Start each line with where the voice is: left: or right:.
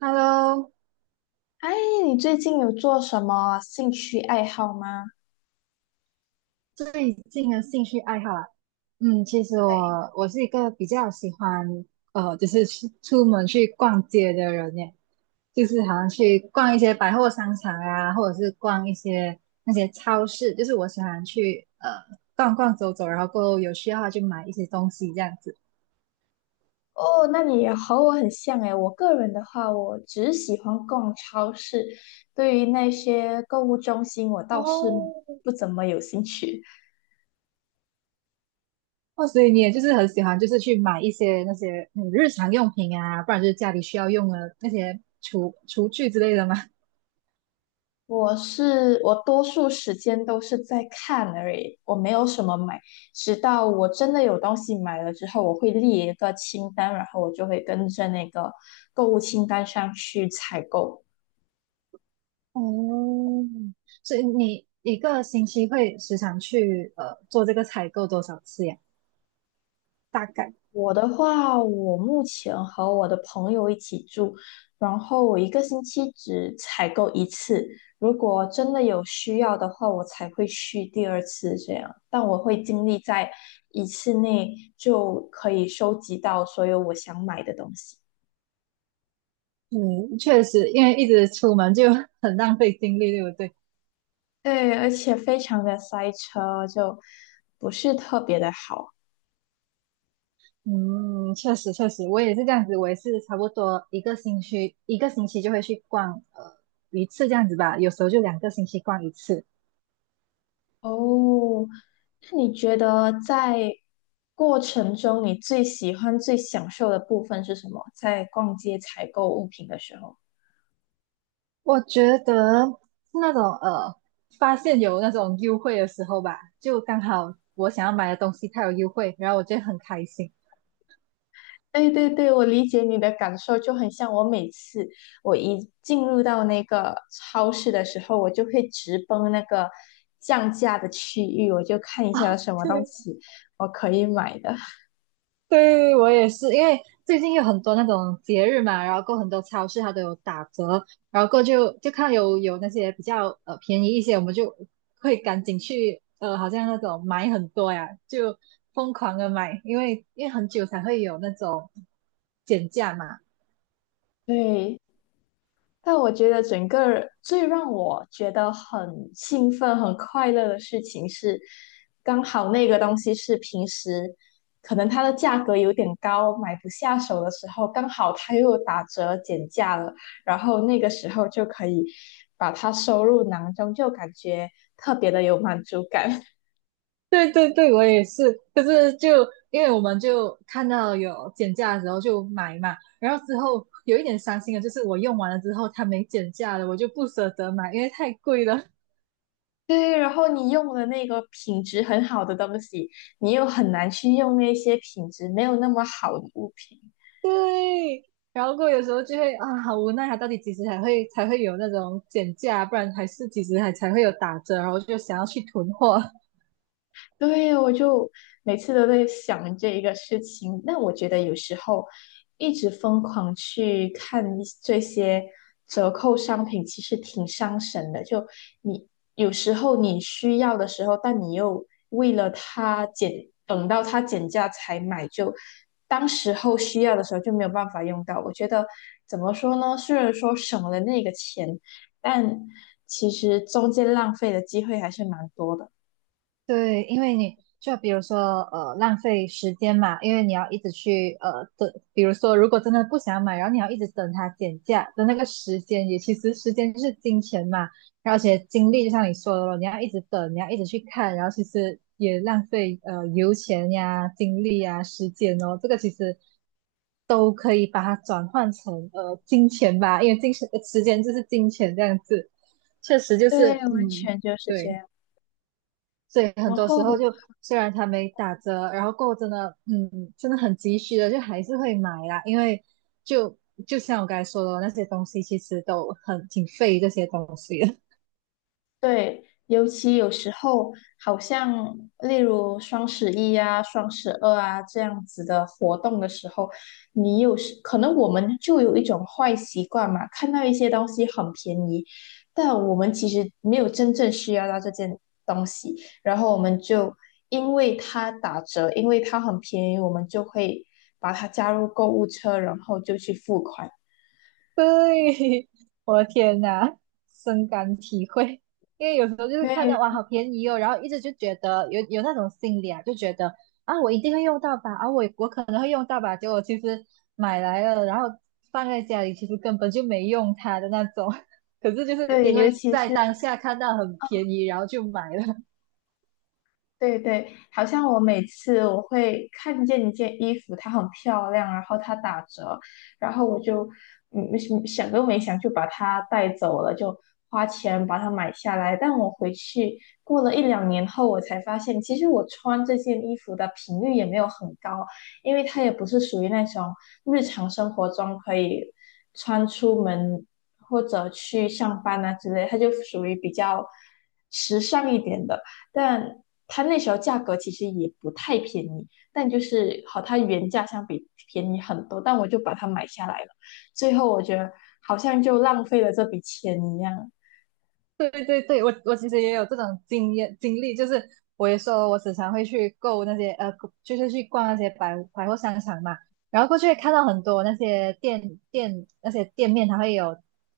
right: Hello,
left: 哎，你最近有做什么兴趣爱好吗？
right: 最近的兴趣爱好啊，其实
left: 对。
right: 我是一个比较喜欢就是去出门去逛街的人耶，就是好像去逛一些百货商场啊，或者是逛一些那些超市，就是我喜欢去逛逛走走，然后过后有需要的话就买一些东西这样子。
left: 哦，那你也和我很像诶。我个人的话，我只喜欢逛超市，对于那些购物中心，我倒是
right: 哦，
left: 不怎么有兴趣。
right: 哦，所以你也就是很喜欢，就是去买一些那些日常用品啊，不然就是家里需要用的那些厨具之类的吗？
left: 我多数时间都是在看而已，我没有什么买。直到我真的有东西买了之后，我会列一个清单，然后我就会跟着那个购物清单上去采购。
right: 哦，所以你一个星期会时常去做这个采购多少次呀？大概，
left: 我的话，我目前和我的朋友一起住，然后我一个星期只采购一次，如果真的有需要的话，我才会去第二次这样。但我会尽力在一次内就可以收集到所有我想买的东西。
right: 嗯，确实，因为一直出门就 很浪费精力，对不对？
left: 对，而且非常的塞车，就不是特别的好。
right: 嗯，确实确实，我也是这样子，我也是差不多一个星期就会去逛一次这样子吧，有时候就两个星期逛一次。
left: 哦，那你觉得在过程中，你最喜欢、最享受的部分是什么？在逛街采购物品的时候？
right: 我觉得是那种发现有那种优惠的时候吧，就刚好我想要买的东西它有优惠，然后我就会很开心。
left: 对对对，我理解你的感受，就很像我每次我一进入到那个超市的时候，我就会直奔那个降价的区域，我就看一 下有
right: 哦，
left: 什么东西我可以买的。
right: 对，我也是，因为最近有很多那种节日嘛，然后过很多超市它都有打折，然后过就就看有那些比较便宜一些，我们就会赶紧去好像那种买很多呀，就疯狂的买，因为很久才会有那种减价嘛。
left: 对，但我觉得整个最让我觉得很兴奋、很快乐的事情是，刚好那个东西是平时可能它的价格有点高，买不下手的时候，刚好它又打折减价了，然后那个时候就可以把它收入囊中，就感觉特别的有满足感。
right: 对对对，我也是，可是就因为我们就看到有减价的时候就买嘛，然后之后有一点伤心的就是我用完了之后它没减价了，我就不舍得买，因为太贵了。
left: 对，然后你用的那个品质很好的东西，你又很难去用那些品质没有那么好的物品。
right: 对，然后过后有时候就会啊，好无奈啊，他到底几时才会有那种减价，不然还是几时还才会有打折，然后就想要去囤货。
left: 对，我就每次都在想这一个事情。那我觉得有时候一直疯狂去看一这些折扣商品，其实挺伤神的。就你有时候你需要的时候，但你又为了它减，等到它减价才买，就当时候需要的时候就没有办法用到。我觉得怎么说呢？虽然说省了那个钱，但其实中间浪费的机会还是蛮多的。
right: 对，因为你就比如说浪费时间嘛，因为你要一直去等，比如说如果真的不想买，然后你要一直等它减价的那个时间，也其实时间就是金钱嘛，然后而且精力就像你说的咯，你要一直等，你要一直去看，然后其实也浪费油钱呀、精力呀、时间哦，这个其实。把它转换成金钱吧，因为金钱时间就是金钱这样子，确实就
left: 对，
right: 是
left: 完
right: 嗯
left: 全就是这
right: 对，
left: 样。
right: 所以很
left: 然
right: 多时
left: 后，
right: 候就虽然它没打折，然后过后真的真的很急需的，就还是会买啦，因为就就像我刚才说的，那些东西其实都很挺费这些东西的。
left: 对，尤其有时候，好像例如双十一啊、双十二啊这样子的活动的时候，你有时可能我们就有一种坏习惯嘛，看到一些东西很便宜，但我们其实没有真正需要到这件东西，然后我们就因为它打折，因为它很便宜，我们就会把它加入购物车，然后就去付款。
right: 对，我的天呐，深感体会。因为有时候就是
left: 对
right: 看到哇，好便宜哦，然后一直就觉得有那种心理啊，就觉得啊，我一定会用到吧，啊，我可能会用到吧，结果其实买来了，然后放在家里，其实根本就没用它的那种。可是就是
left: 对，
right: 因
left: 尤
right: 为
left: 其是。
right: 在当下看到很便宜，然后就买了。
left: 对对，好像我每次我会看见一件衣服，它很漂亮，然后它打折，然后我想想都没想就把它带走了，就花钱把它买下来。但我回去过了一两年后，我才发现，其实我穿这件衣服的频率也没有很高，因为它也不是属于那种日常生活中可以穿出门或者去上班啊之类，它就属于比较时尚一点的。但它那时候价格其实也不太便宜，但就是和它原价相比便宜很多，但我就把它买下来了。最后我觉得好像就浪费了这笔钱一样，
right: 对对对，我其实也有这种经历，就是我也说我时常会去购那些就是去逛那些百货商场嘛，然后过去会看到很多那些那些店面，它会有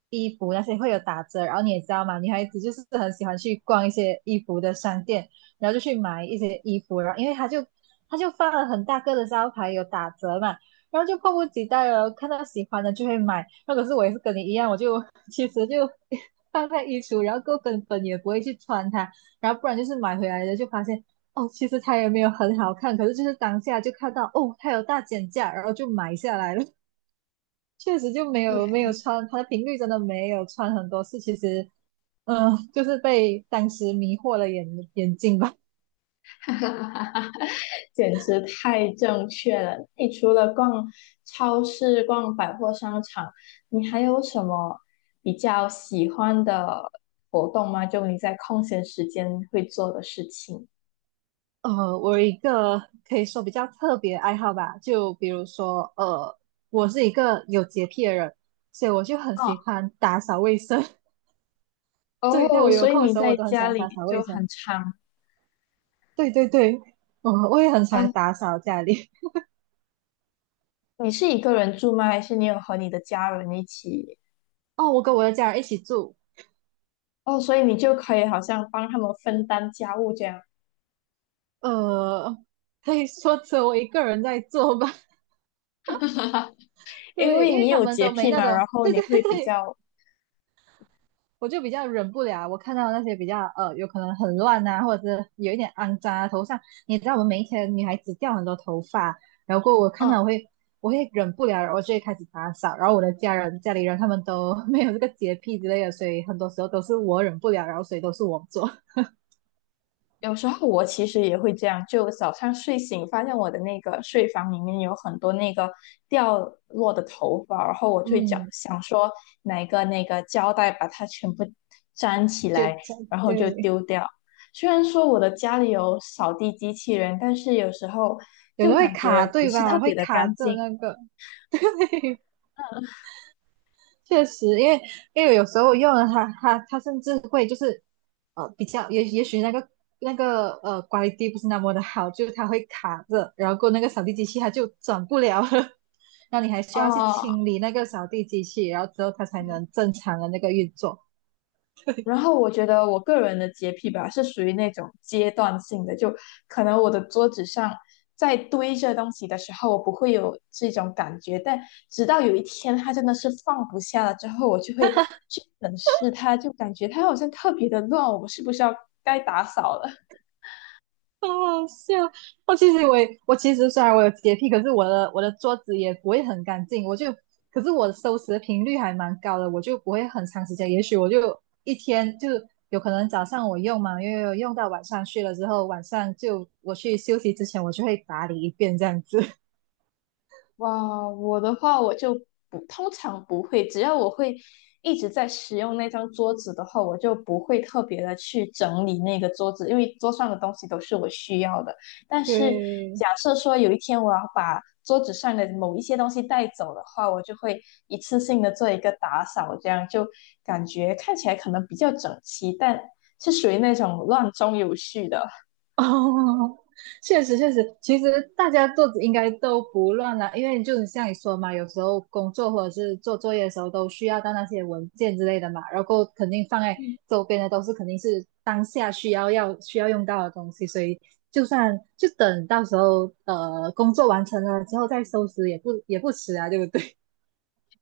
right: 衣服那些会有打折，然后你也知道嘛，女孩子就是很喜欢去逛一些衣服的商店，然后就去买一些衣服，然后因为它就放了很大个的招牌有打折嘛，然后就迫不及待了，看到喜欢的就会买。那可是我也是跟你一样，我就其实就 放在衣橱，然后够根本也不会去穿它，然后不然就是买回来的就发现哦，其实它也没有很好看，可是就是当下就看到哦，它有大减价，然后就买下来了。确实就没
left: 对。
right: 有没有穿，它的频率真的没有穿很多次，其实就是被当时迷惑了眼睛吧。
left: 简直太正确了。你除了逛超市、逛百货商场，你还有什么比较喜欢的活动吗？就你在空闲时间会做的事情。
right: 呃，我有一个可以说比较特别的爱好吧，就比如说，呃，我是一个有洁癖的人，所以我就很
left: 哦。
right: 喜欢打扫卫生。对，在我
left: 哦，
right: 有
left: 所以
right: 空的
left: 你
right: 时候，我
left: 在
right: 都很喜
left: 家
right: 欢打
left: 里
right: 扫
left: 就
right: 卫生。
left: 很常
right: 对对对，我也很
left: 啊。
right: 常打扫家里。
left: 你是一个人住吗？还是你有和你的家人一起？
right: 哦，我跟我的家人一起住，
left: 哦，所以你就可以好像帮他们分担家务这样，
right: 呃，可以说只有我一个人在做吧。
left: 因
right: 对，
left: 为
right: 因为
left: 你
right: 他
left: 有
right: 们
left: 洁
right: 都没
left: 癖
right: 那
left: 嘛，然
right: 种，
left: 后
right: 对
left: 你
right: 对
left: 会比
right: 对，
left: 较，
right: 我就比较忍不了，我看到那些比较呃，有可能很乱啊，或者是有一点肮脏啊，头上你知道我们每一天女孩子掉很多头发，然后我看到
left: 嗯。
right: 我会忍不了，然后就会开始打扫，然后我的家里人他们都 没有这个洁癖之类的，所以很多时候都是我忍不了，然后所以都是我做，
left: 有时候我其实也会这样，就早上睡醒发现我的那个睡房里面有很多那个掉落的头发，然后我 就想
right: 嗯，
left: 想说拿一个那个胶带把它全部粘起
right: 就
left: 来，然后就
right: 对，
left: 丢掉。虽然说我的家里有扫地机器人，但是有时候
right: 有
left: 就
right: 时候会
left: 感
right: 卡
left: 觉不
right: 对
left: 是特
right: 吧？会
left: 别的
right: 卡
left: 干
right: 着
left: 净。
right: 那个，对。确实，因为因为有时候用了它，它甚至会就是比较也也许那个那个QUA 不是那么的好，就是它会卡着，然后过那个扫地机器它就转不了了，那你还需要去
left: 哦。
right: 清理那个扫地机器，然后之后它才能正常的那个运作。
left: 然后我觉得我个人的洁癖吧，是属于那种阶段性的，就可能我的桌子上在堆着东西的时候，我不会有这种感觉，但直到有一天它真的是放不下了之后，我就会去审视它，就感觉它好像特别的乱，我是不是要该打扫了？
right: 好好笑！我其实我也，我其实虽然我有洁癖，可是我的桌子也不会很干净，我就，可是我收拾的频率还蛮高的，我就不会很长时间，也许我就一天就有可能早上我用嘛，因为用到晚上去了之后，晚上就我去休息之前，我就会打理一遍这样子。
left: 哇，我的话我就不通常不会，只要我会一直在使用那张桌子的话，我就不会特别的去整理那个桌子，因为桌上的东西都是我需要的。但是
right: 对，
left: 假设说有一天我要把桌子上的某一些东西带走的话，我就会一次性的做一个打扫，这样就感觉看起来可能比较整齐，但是属于那种乱中有序的。
right: 哦，确实确实，其实大家做应该都不乱啦，因为就像你说嘛，有时候工作或者是做作业的时候都需要到那些文件之类的嘛，然后肯定放在
left: 嗯。
right: 周边的都是肯定是当下需要用到的东西，所以就算就等到时候工作完成了之后再收拾也不迟啊，对不对？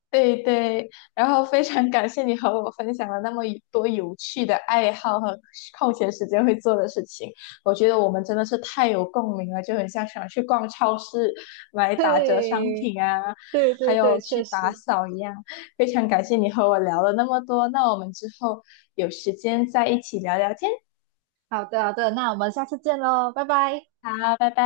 left: 对对，然后非常感谢你和我分享了那么一多有趣的爱好和空闲时间会做的事情，我觉得我们真的是太有共鸣了，就很像想去逛超市买 打折商
right: 对
left: 品啊，
right: 对
left: 还
right: 对
left: 有
right: 对，确
left: 去打
right: 实。
left: 扫一样。非常感谢你和我聊了那么多，那我们之后有时间再一起聊聊天。
right: 好的好的，那我们下次见喽，拜拜。
left: 好，拜拜。